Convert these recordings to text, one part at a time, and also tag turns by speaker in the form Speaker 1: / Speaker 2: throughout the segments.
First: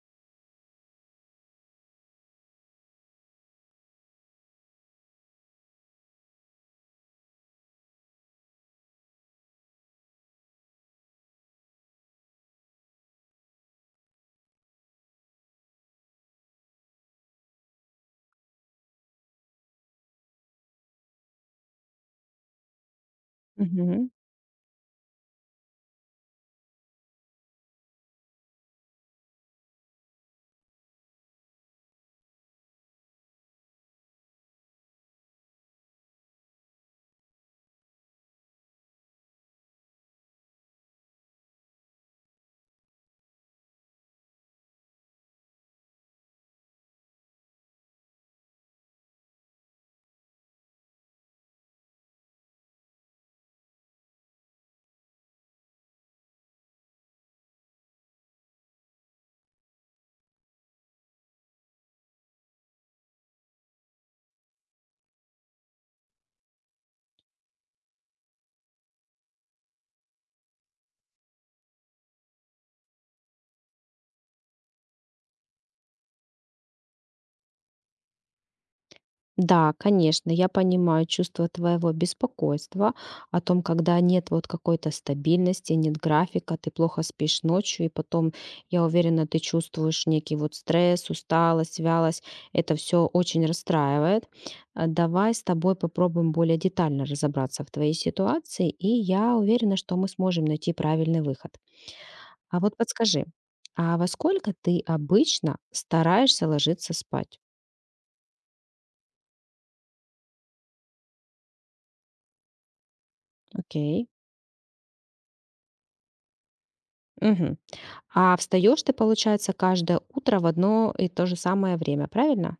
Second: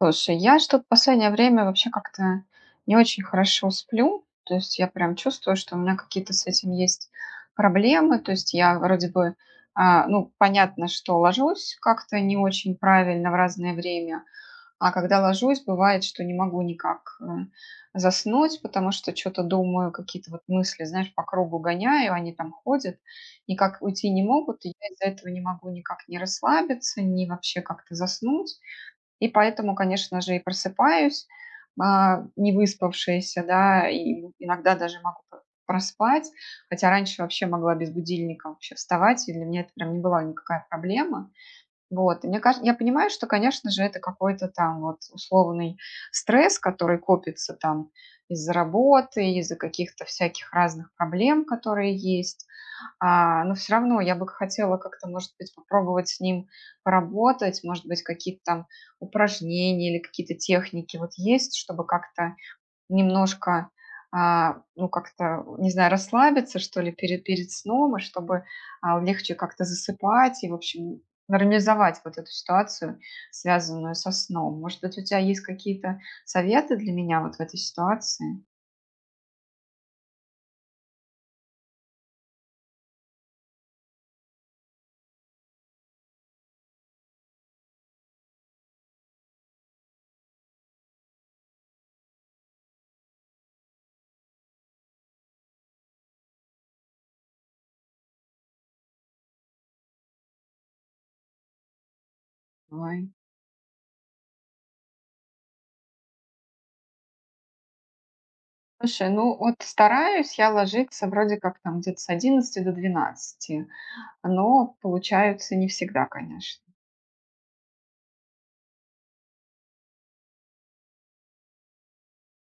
Speaker 1: Слушай, я что-то последнее время вообще как-то не очень хорошо сплю. То есть я прям чувствую, что у меня какие-то с этим есть проблемы. То есть я вроде бы, понятно, что ложусь как-то не очень правильно в разное время, а когда ложусь, бывает, что не могу никак заснуть, потому что что-то думаю, какие-то вот мысли, знаешь, по кругу гоняю, они там ходят, никак уйти
Speaker 2: Мгм.
Speaker 1: не могут, и я из-за этого не могу никак не расслабиться, ни вообще как-то заснуть. И поэтому, конечно же, и просыпаюсь, не выспавшаяся, да, и иногда даже могу проспать, хотя раньше вообще могла без будильника вообще вставать, и для меня это прям не была никакая проблема. Вот, и мне кажется, я понимаю, что, конечно же, это какой-то там вот условный стресс, который копится там из-за работы, из-за каких-то всяких разных проблем, которые есть. Но всё равно я бы хотела как-то, может быть, попробовать с ним поработать, может быть, какие-то там упражнения или какие-то техники вот есть, чтобы как-то немножко, как-то, не знаю, расслабиться, что ли, перед сном, и чтобы, легче как-то засыпать и, в общем, нормализовать вот эту ситуацию, связанную со сном. Может быть, у тебя есть какие-то советы для меня вот в этой ситуации?
Speaker 2: Да, конечно, я понимаю чувство твоего беспокойства о том, когда нет вот какой-то стабильности, нет графика, ты плохо спишь ночью, и потом, я уверена, ты чувствуешь некий вот стресс, усталость, вялость. Это все очень расстраивает. Давай с тобой попробуем более детально разобраться в твоей ситуации, и я уверена, что мы сможем найти правильный выход. А вот
Speaker 1: Давай.
Speaker 2: подскажи, а во сколько ты обычно стараешься ложиться спать?
Speaker 1: Слушай, ну вот стараюсь я ложиться вроде как там где-то с 11 до 12,
Speaker 2: Окей.
Speaker 1: но получается не всегда, конечно.
Speaker 2: Мгм. А встаешь ты, получается, каждое утро в одно и то же самое время, правильно?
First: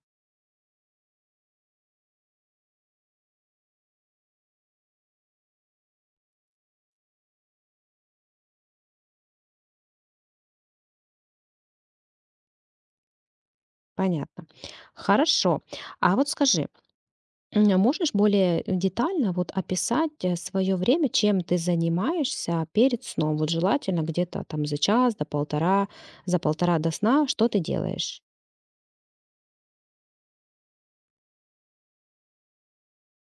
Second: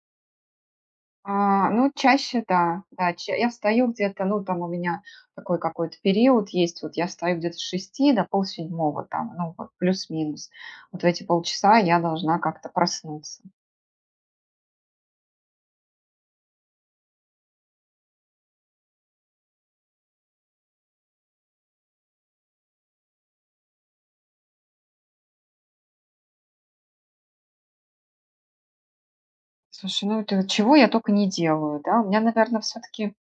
Speaker 1: Чаще, да, да, я встаю где-то, ну, там у меня такой какой-то период есть, вот я встаю где-то с 6 до полседьмого там, ну, вот плюс-минус. Вот в эти полчаса я должна как-то проснуться.
Speaker 2: Понятно. Хорошо. А вот скажи, а можешь более детально вот описать свое время, чем ты занимаешься перед сном? Вот желательно где-то там за час, до полтора, за полтора до сна, что ты делаешь?
Speaker 1: Слушай, ну, это вот чего я только не делаю, да? У меня, наверное, все-таки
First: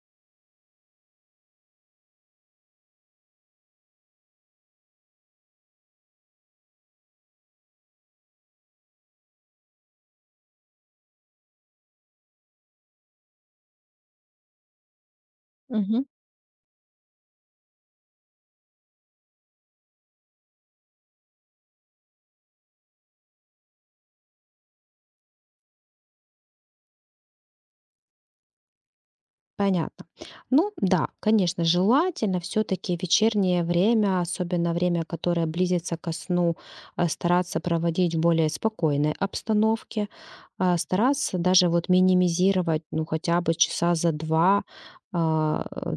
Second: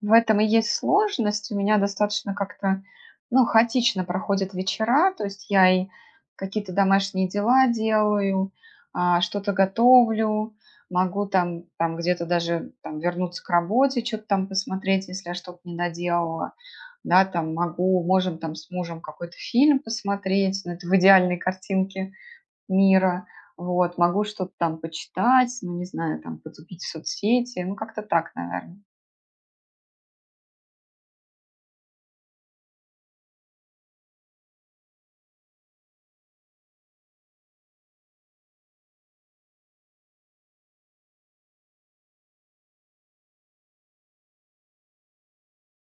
Speaker 1: в этом и есть сложность. У меня достаточно как-то, ну, хаотично проходят вечера. То есть я и какие-то домашние дела делаю, что-то готовлю, могу там, там где-то даже там, вернуться к работе, что-то там посмотреть, если я что-то не доделала. Да, там могу, можем там с мужем какой-то фильм посмотреть, но это в идеальной картинке мира. Вот, могу что-то там почитать, ну, не знаю, там потупить в соцсети, ну, как-то так, наверное.
Speaker 2: Понятно. Ну да, конечно, желательно все-таки вечернее время, особенно время, которое близится ко сну, стараться проводить в более спокойной обстановке, стараться даже вот минимизировать, ну хотя бы часа за два а, э,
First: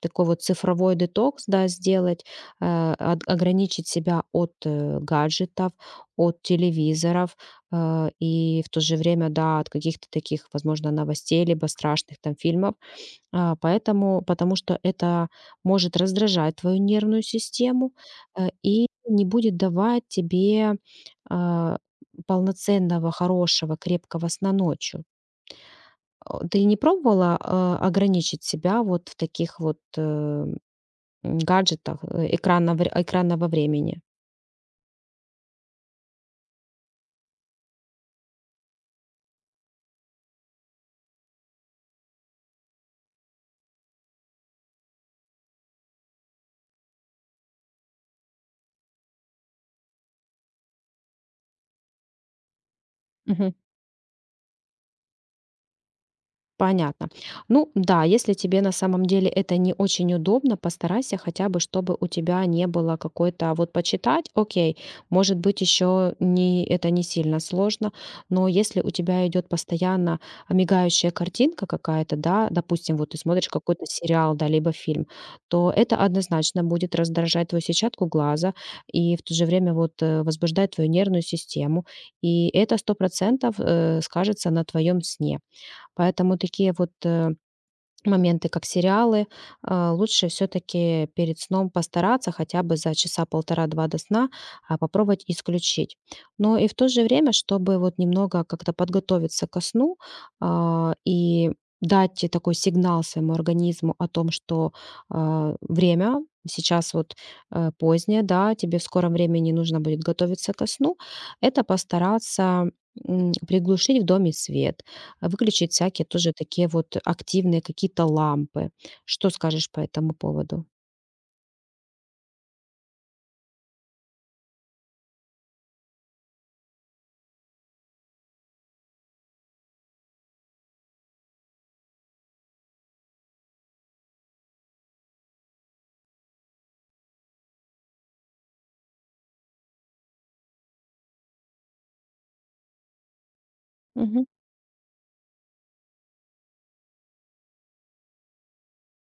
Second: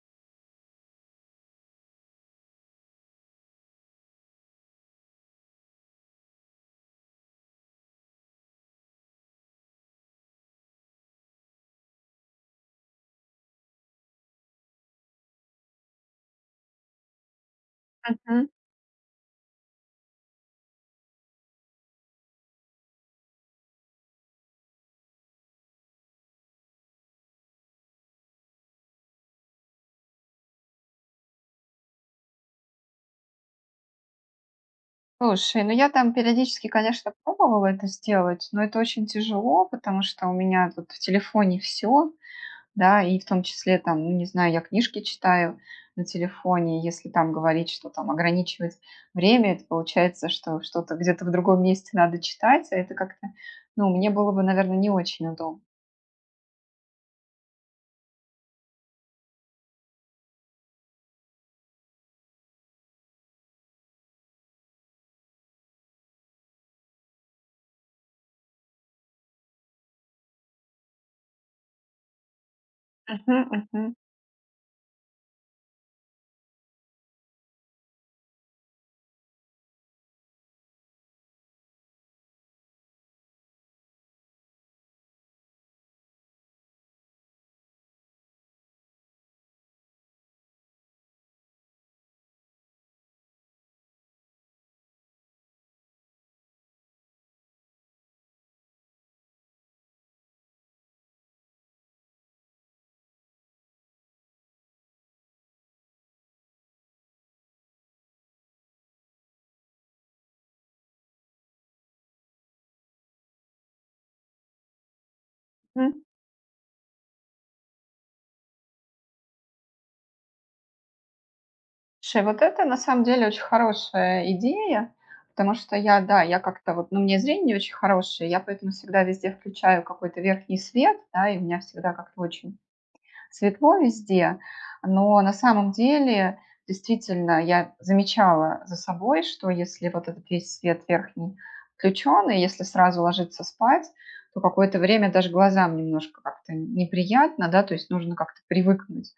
Speaker 2: такой вот цифровой детокс, да, сделать, от- ограничить себя от гаджетов, от телевизоров, и в то же время, да, от каких-то таких, возможно, новостей, либо страшных там фильмов, а, поэтому потому что это может раздражать твою нервную систему, и не будет давать тебе, а, полноценного, хорошего, крепкого сна ночью. О, ты не пробовала, ограничить себя вот в таких вот, гаджетах, экранного времени?
Speaker 1: Слушай, ну я там периодически, конечно, пробовала это сделать, но это очень тяжело, потому что у меня тут в телефоне все, да, и в том числе там, ну не знаю, я книжки читаю на телефоне, если там говорить, что там ограничивать время, это получается, что что-то где-то в другом месте надо читать, а это как-то, ну, мне было бы, наверное, не очень удобно.
Speaker 2: Понятно. Ну да, если тебе на самом деле это не очень удобно, постарайся хотя бы, чтобы у тебя не было какой-то а вот почитать, окей, может быть еще не это не сильно сложно, но если у тебя идет постоянно мигающая картинка какая-то, да, допустим, вот ты
Speaker 1: Мгм,
Speaker 2: смотришь
Speaker 1: мгм,
Speaker 2: какой-то сериал, да, либо фильм, то это однозначно будет раздражать твою сетчатку глаза и в то же время вот возбуждать твою нервную систему, и это 100% скажется на твоем сне. Поэтому такие вот моменты, как сериалы, лучше все-таки перед сном постараться хотя бы за часа полтора-два до сна попробовать исключить. Но и в то же время, чтобы вот немного как-то подготовиться ко сну и дать и такой сигнал своему организму о том, что время сейчас вот позднее, да, тебе в скором времени нужно будет готовиться ко сну, это постараться приглушить в доме свет, выключить
Speaker 1: мгм.
Speaker 2: всякие тоже такие вот активные какие-то лампы. Что скажешь по этому поводу?
Speaker 1: Слушай, вот это на самом деле очень хорошая идея, потому что я, да, я как-то вот, ну, мне зрение не очень хорошее, я поэтому всегда везде включаю какой-то верхний свет, да, и у меня всегда как-то очень светло везде, но на самом деле действительно я замечала за собой, что если вот этот весь свет верхний включен, и если сразу ложиться спать,
Speaker 2: Мгм.
Speaker 1: то какое-то время даже глазам немножко как-то неприятно, да, то есть нужно как-то привыкнуть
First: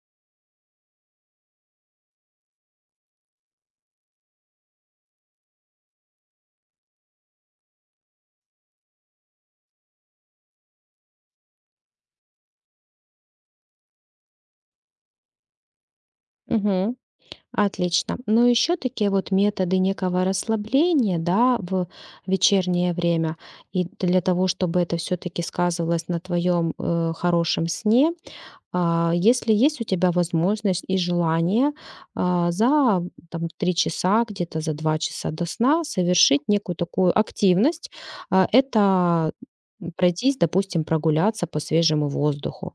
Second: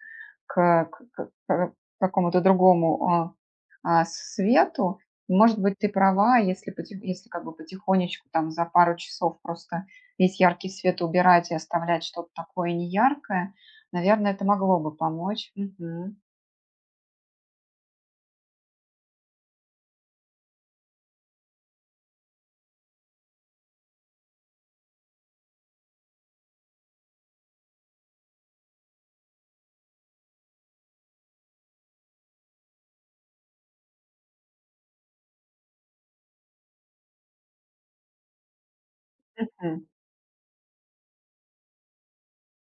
Speaker 1: к какому-то другому свету. Может быть, ты права, если, если как бы потихонечку там за пару часов просто весь яркий свет убирать и оставлять что-то такое неяркое, наверное, это могло бы помочь. Мгм.
Speaker 2: Мгм. Отлично. Но еще такие вот методы некого расслабления, да, в вечернее время, и для того, чтобы это все-таки сказывалось на твоем хорошем сне, А, если есть у тебя возможность и желание, за там 3 часа, где-то за 2 часа до сна совершить некую такую активность. Это
Speaker 1: Мгм.
Speaker 2: пройтись, допустим, прогуляться по свежему воздуху.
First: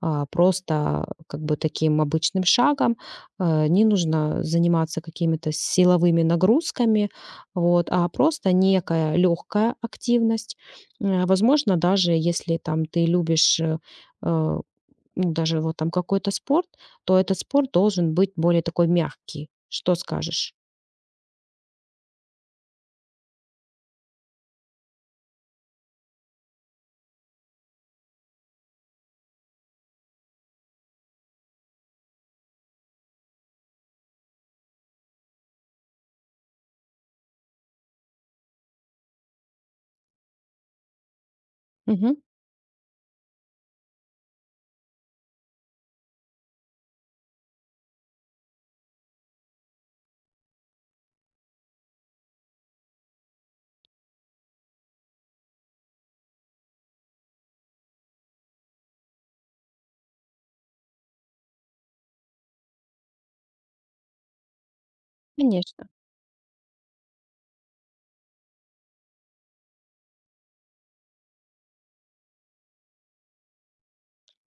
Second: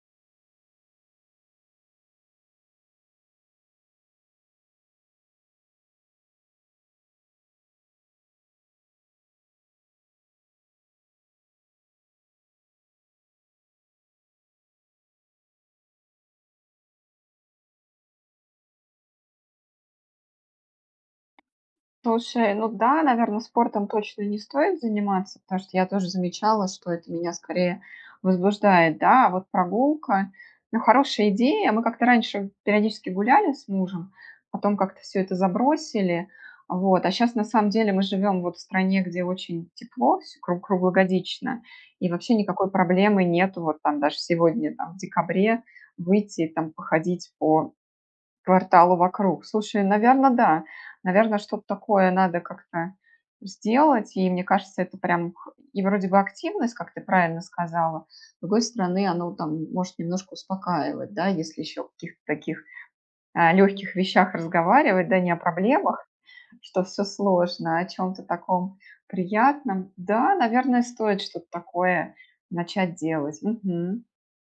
Speaker 2: Просто как бы таким обычным шагом. Не нужно заниматься какими-то силовыми нагрузками, вот, а просто некая легкая активность. Возможно, даже если там ты любишь, э, ну, даже вот там какой-то спорт, то этот спорт должен быть более такой мягкий. Что скажешь?
Speaker 1: Слушай, ну да, наверное, спортом точно не стоит заниматься, потому что я тоже замечала, что это меня скорее возбуждает, да, а вот прогулка, ну, хорошая идея. Мы как-то раньше периодически гуляли с мужем, потом как-то все это забросили, вот. А сейчас, на самом деле, мы живем вот в стране, где очень тепло, всё круглогодично, и
Speaker 2: Мгм.
Speaker 1: вообще никакой проблемы нету, вот там даже сегодня, там, в декабре, выйти, там, походить по кварталу вокруг. Слушай, наверное, да. Наверное, что-то такое надо как-то сделать. И мне кажется, это прям х и вроде бы активность, как ты правильно сказала. С другой стороны, оно там может немножко успокаивать, да, если еще о каких-то таких, легких вещах разговаривать, да, не о
Speaker 2: Конечно.
Speaker 1: проблемах, что все сложно, а о чем то таком приятном. Да, наверное, стоит что-то такое начать делать. Мгм.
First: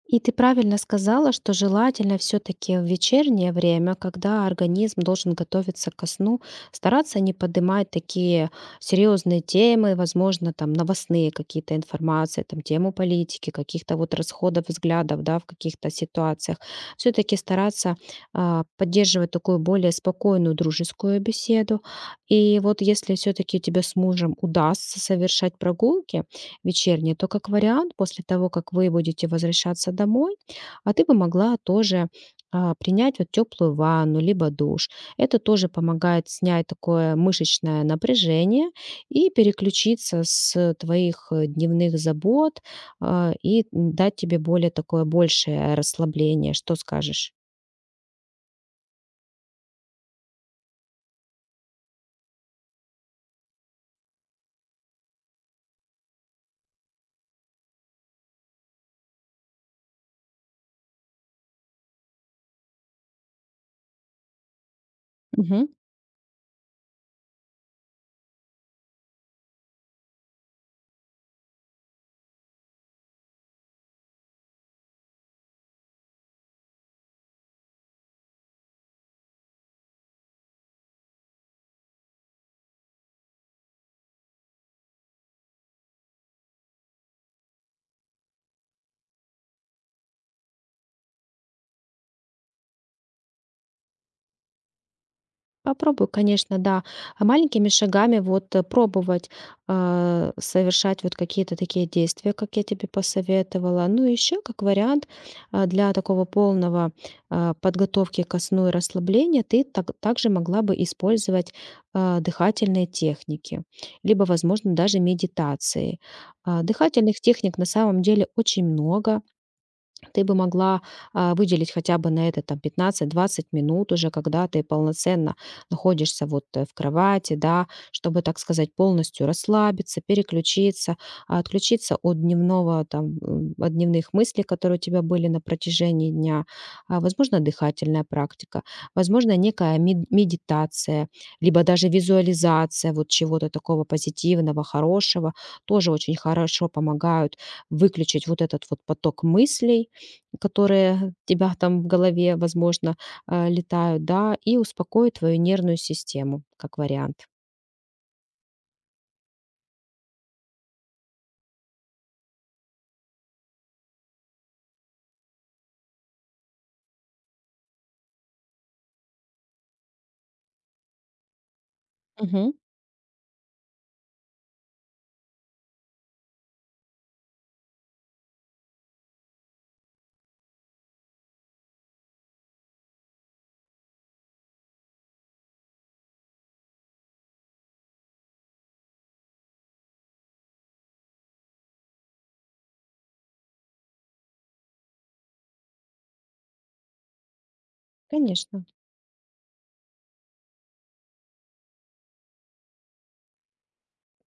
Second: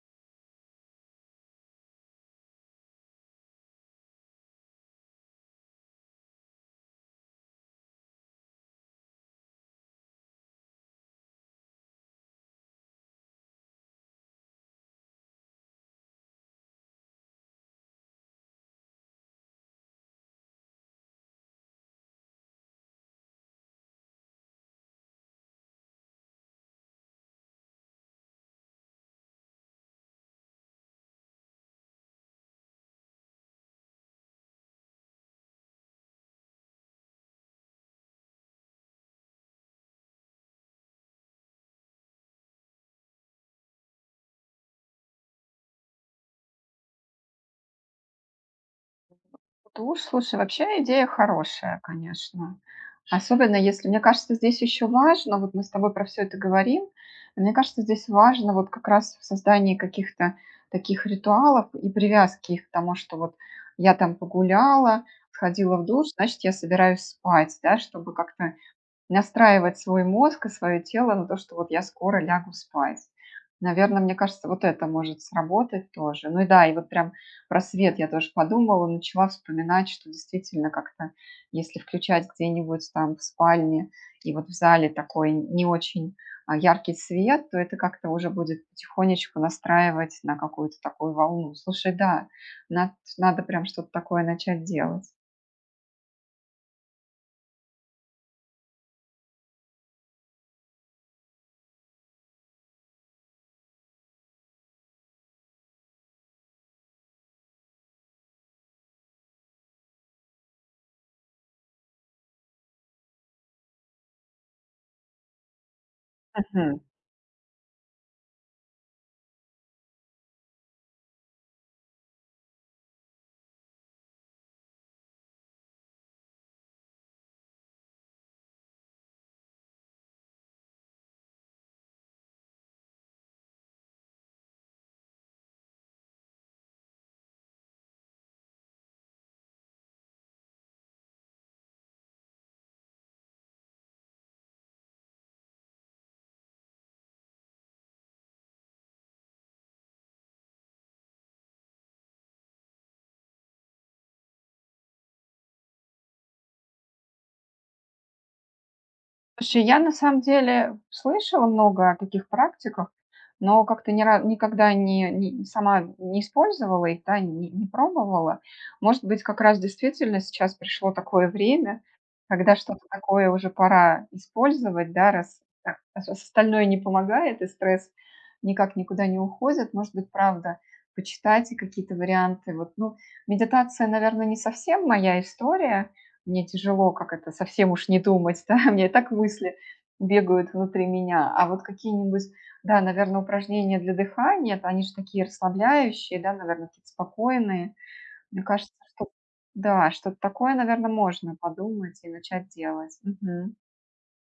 Speaker 2: И ты правильно сказала, что желательно все-таки в вечернее время, когда организм должен готовиться ко сну, стараться не поднимать такие серьезные темы, возможно, там новостные какие-то информации, там тему политики, каких-то вот расходов взглядов, да, в каких-то ситуациях. Все-таки стараться поддерживать такую более спокойную дружескую беседу. И вот если все-таки тебе с мужем удастся совершать прогулки, вечернее, то как вариант, после того, как вы будете возвращаться домой, а ты бы могла тоже принять вот теплую ванну, либо душ. Это тоже помогает снять такое мышечное напряжение и переключиться с твоих дневных забот и дать тебе более такое большее расслабление. Что скажешь?
Speaker 1: Туш, слушай, вообще идея хорошая, конечно. Особенно если, мне кажется, здесь еще важно, вот мы с тобой про все это говорим, но мне кажется, здесь важно вот как раз в создании каких-то таких ритуалов и привязки их к тому, что вот я там погуляла, сходила в душ, значит, я собираюсь спать, да, чтобы как-то настраивать свой мозг и свое тело на то, что вот я скоро лягу спать. Наверное, мне кажется, вот это может сработать тоже. Ну и да, и вот прям про свет я тоже подумала, начала вспоминать, что действительно как-то, если включать где-нибудь там в спальне и вот в зале такой не очень яркий свет, то это как-то уже будет потихонечку настраивать на какую-то такую волну. Слушай, да, над- надо прям что-то такое начать делать.
Speaker 2: Попробую, конечно, да. А маленькими шагами вот пробовать совершать вот какие-то такие действия, как я тебе посоветовала. Ну, еще как вариант для такого полного подготовки ко сну и расслабления ты так- также могла бы использовать дыхательные техники, либо, возможно, даже медитации.
Speaker 1: Мгм.
Speaker 2: Дыхательных техник на самом деле очень много, ты бы могла выделить хотя бы на это там 15-20 минут уже, когда ты полноценно находишься вот в кровати, да, чтобы, так сказать, полностью расслабиться, переключиться, отключиться от дневного там, от дневных мыслей, которые у тебя были на протяжении дня. Возможно, дыхательная практика, возможно, некая медитация, либо даже визуализация вот чего-то такого позитивного, хорошего, тоже очень хорошо помогают выключить вот этот вот поток мыслей, которые у тебя там в голове, возможно, летают, да, и успокоит твою нервную систему, как вариант.
Speaker 1: Слушай, я на самом деле слышала много о таких практиках, но как-то ни ра- никогда сама не использовала их, да, не пробовала. Может быть, как раз действительно сейчас пришло такое время,
Speaker 2: Мгм.
Speaker 1: когда что-то такое уже пора использовать, да, раз так, раз остальное не помогает и стресс никак никуда не уходит. Может быть, правда, почитать и какие-то варианты. Вот, ну, медитация, наверное, не совсем моя история, мне тяжело, как это, совсем уж не думать, да, у меня и так мысли бегают внутри меня. А вот какие-нибудь, да, наверное, упражнения для дыхания, это они же такие расслабляющие, да, наверное, какие-то спокойные. Мне
Speaker 2: Конечно.
Speaker 1: кажется, что да, что-то такое, наверное, можно подумать и начать делать. Мгм.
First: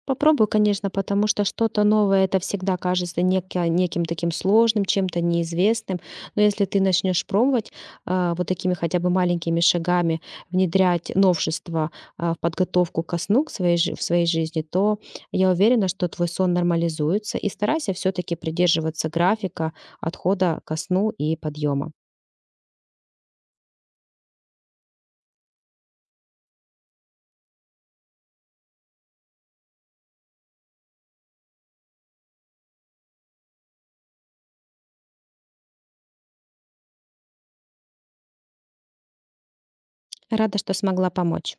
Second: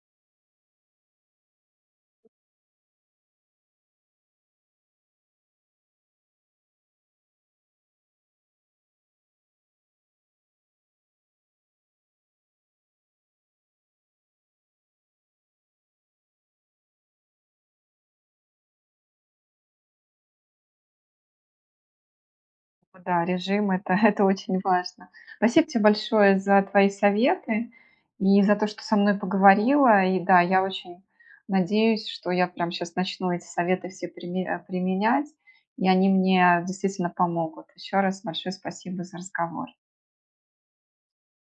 Speaker 2: Попробую, конечно, потому что что-то новое — это всегда кажется неко неким таким сложным, чем-то неизвестным. Но если ты начнешь пробовать, вот такими хотя бы маленькими шагами внедрять новшества, в подготовку ко сну к своей жи в своей жизни, то я уверена, что твой сон нормализуется. И старайся все таки придерживаться графика отхода ко сну и подъема.
Speaker 1: Типа, да, режим- это это очень важно. Спасибо тебе большое за твои советы и за то, что со мной поговорила. И да, я очень надеюсь, что я прям сейчас начну эти советы все применять, и они мне действительно помогут. Еще раз большое спасибо за разговор.
Speaker 2: Рада, что смогла помочь.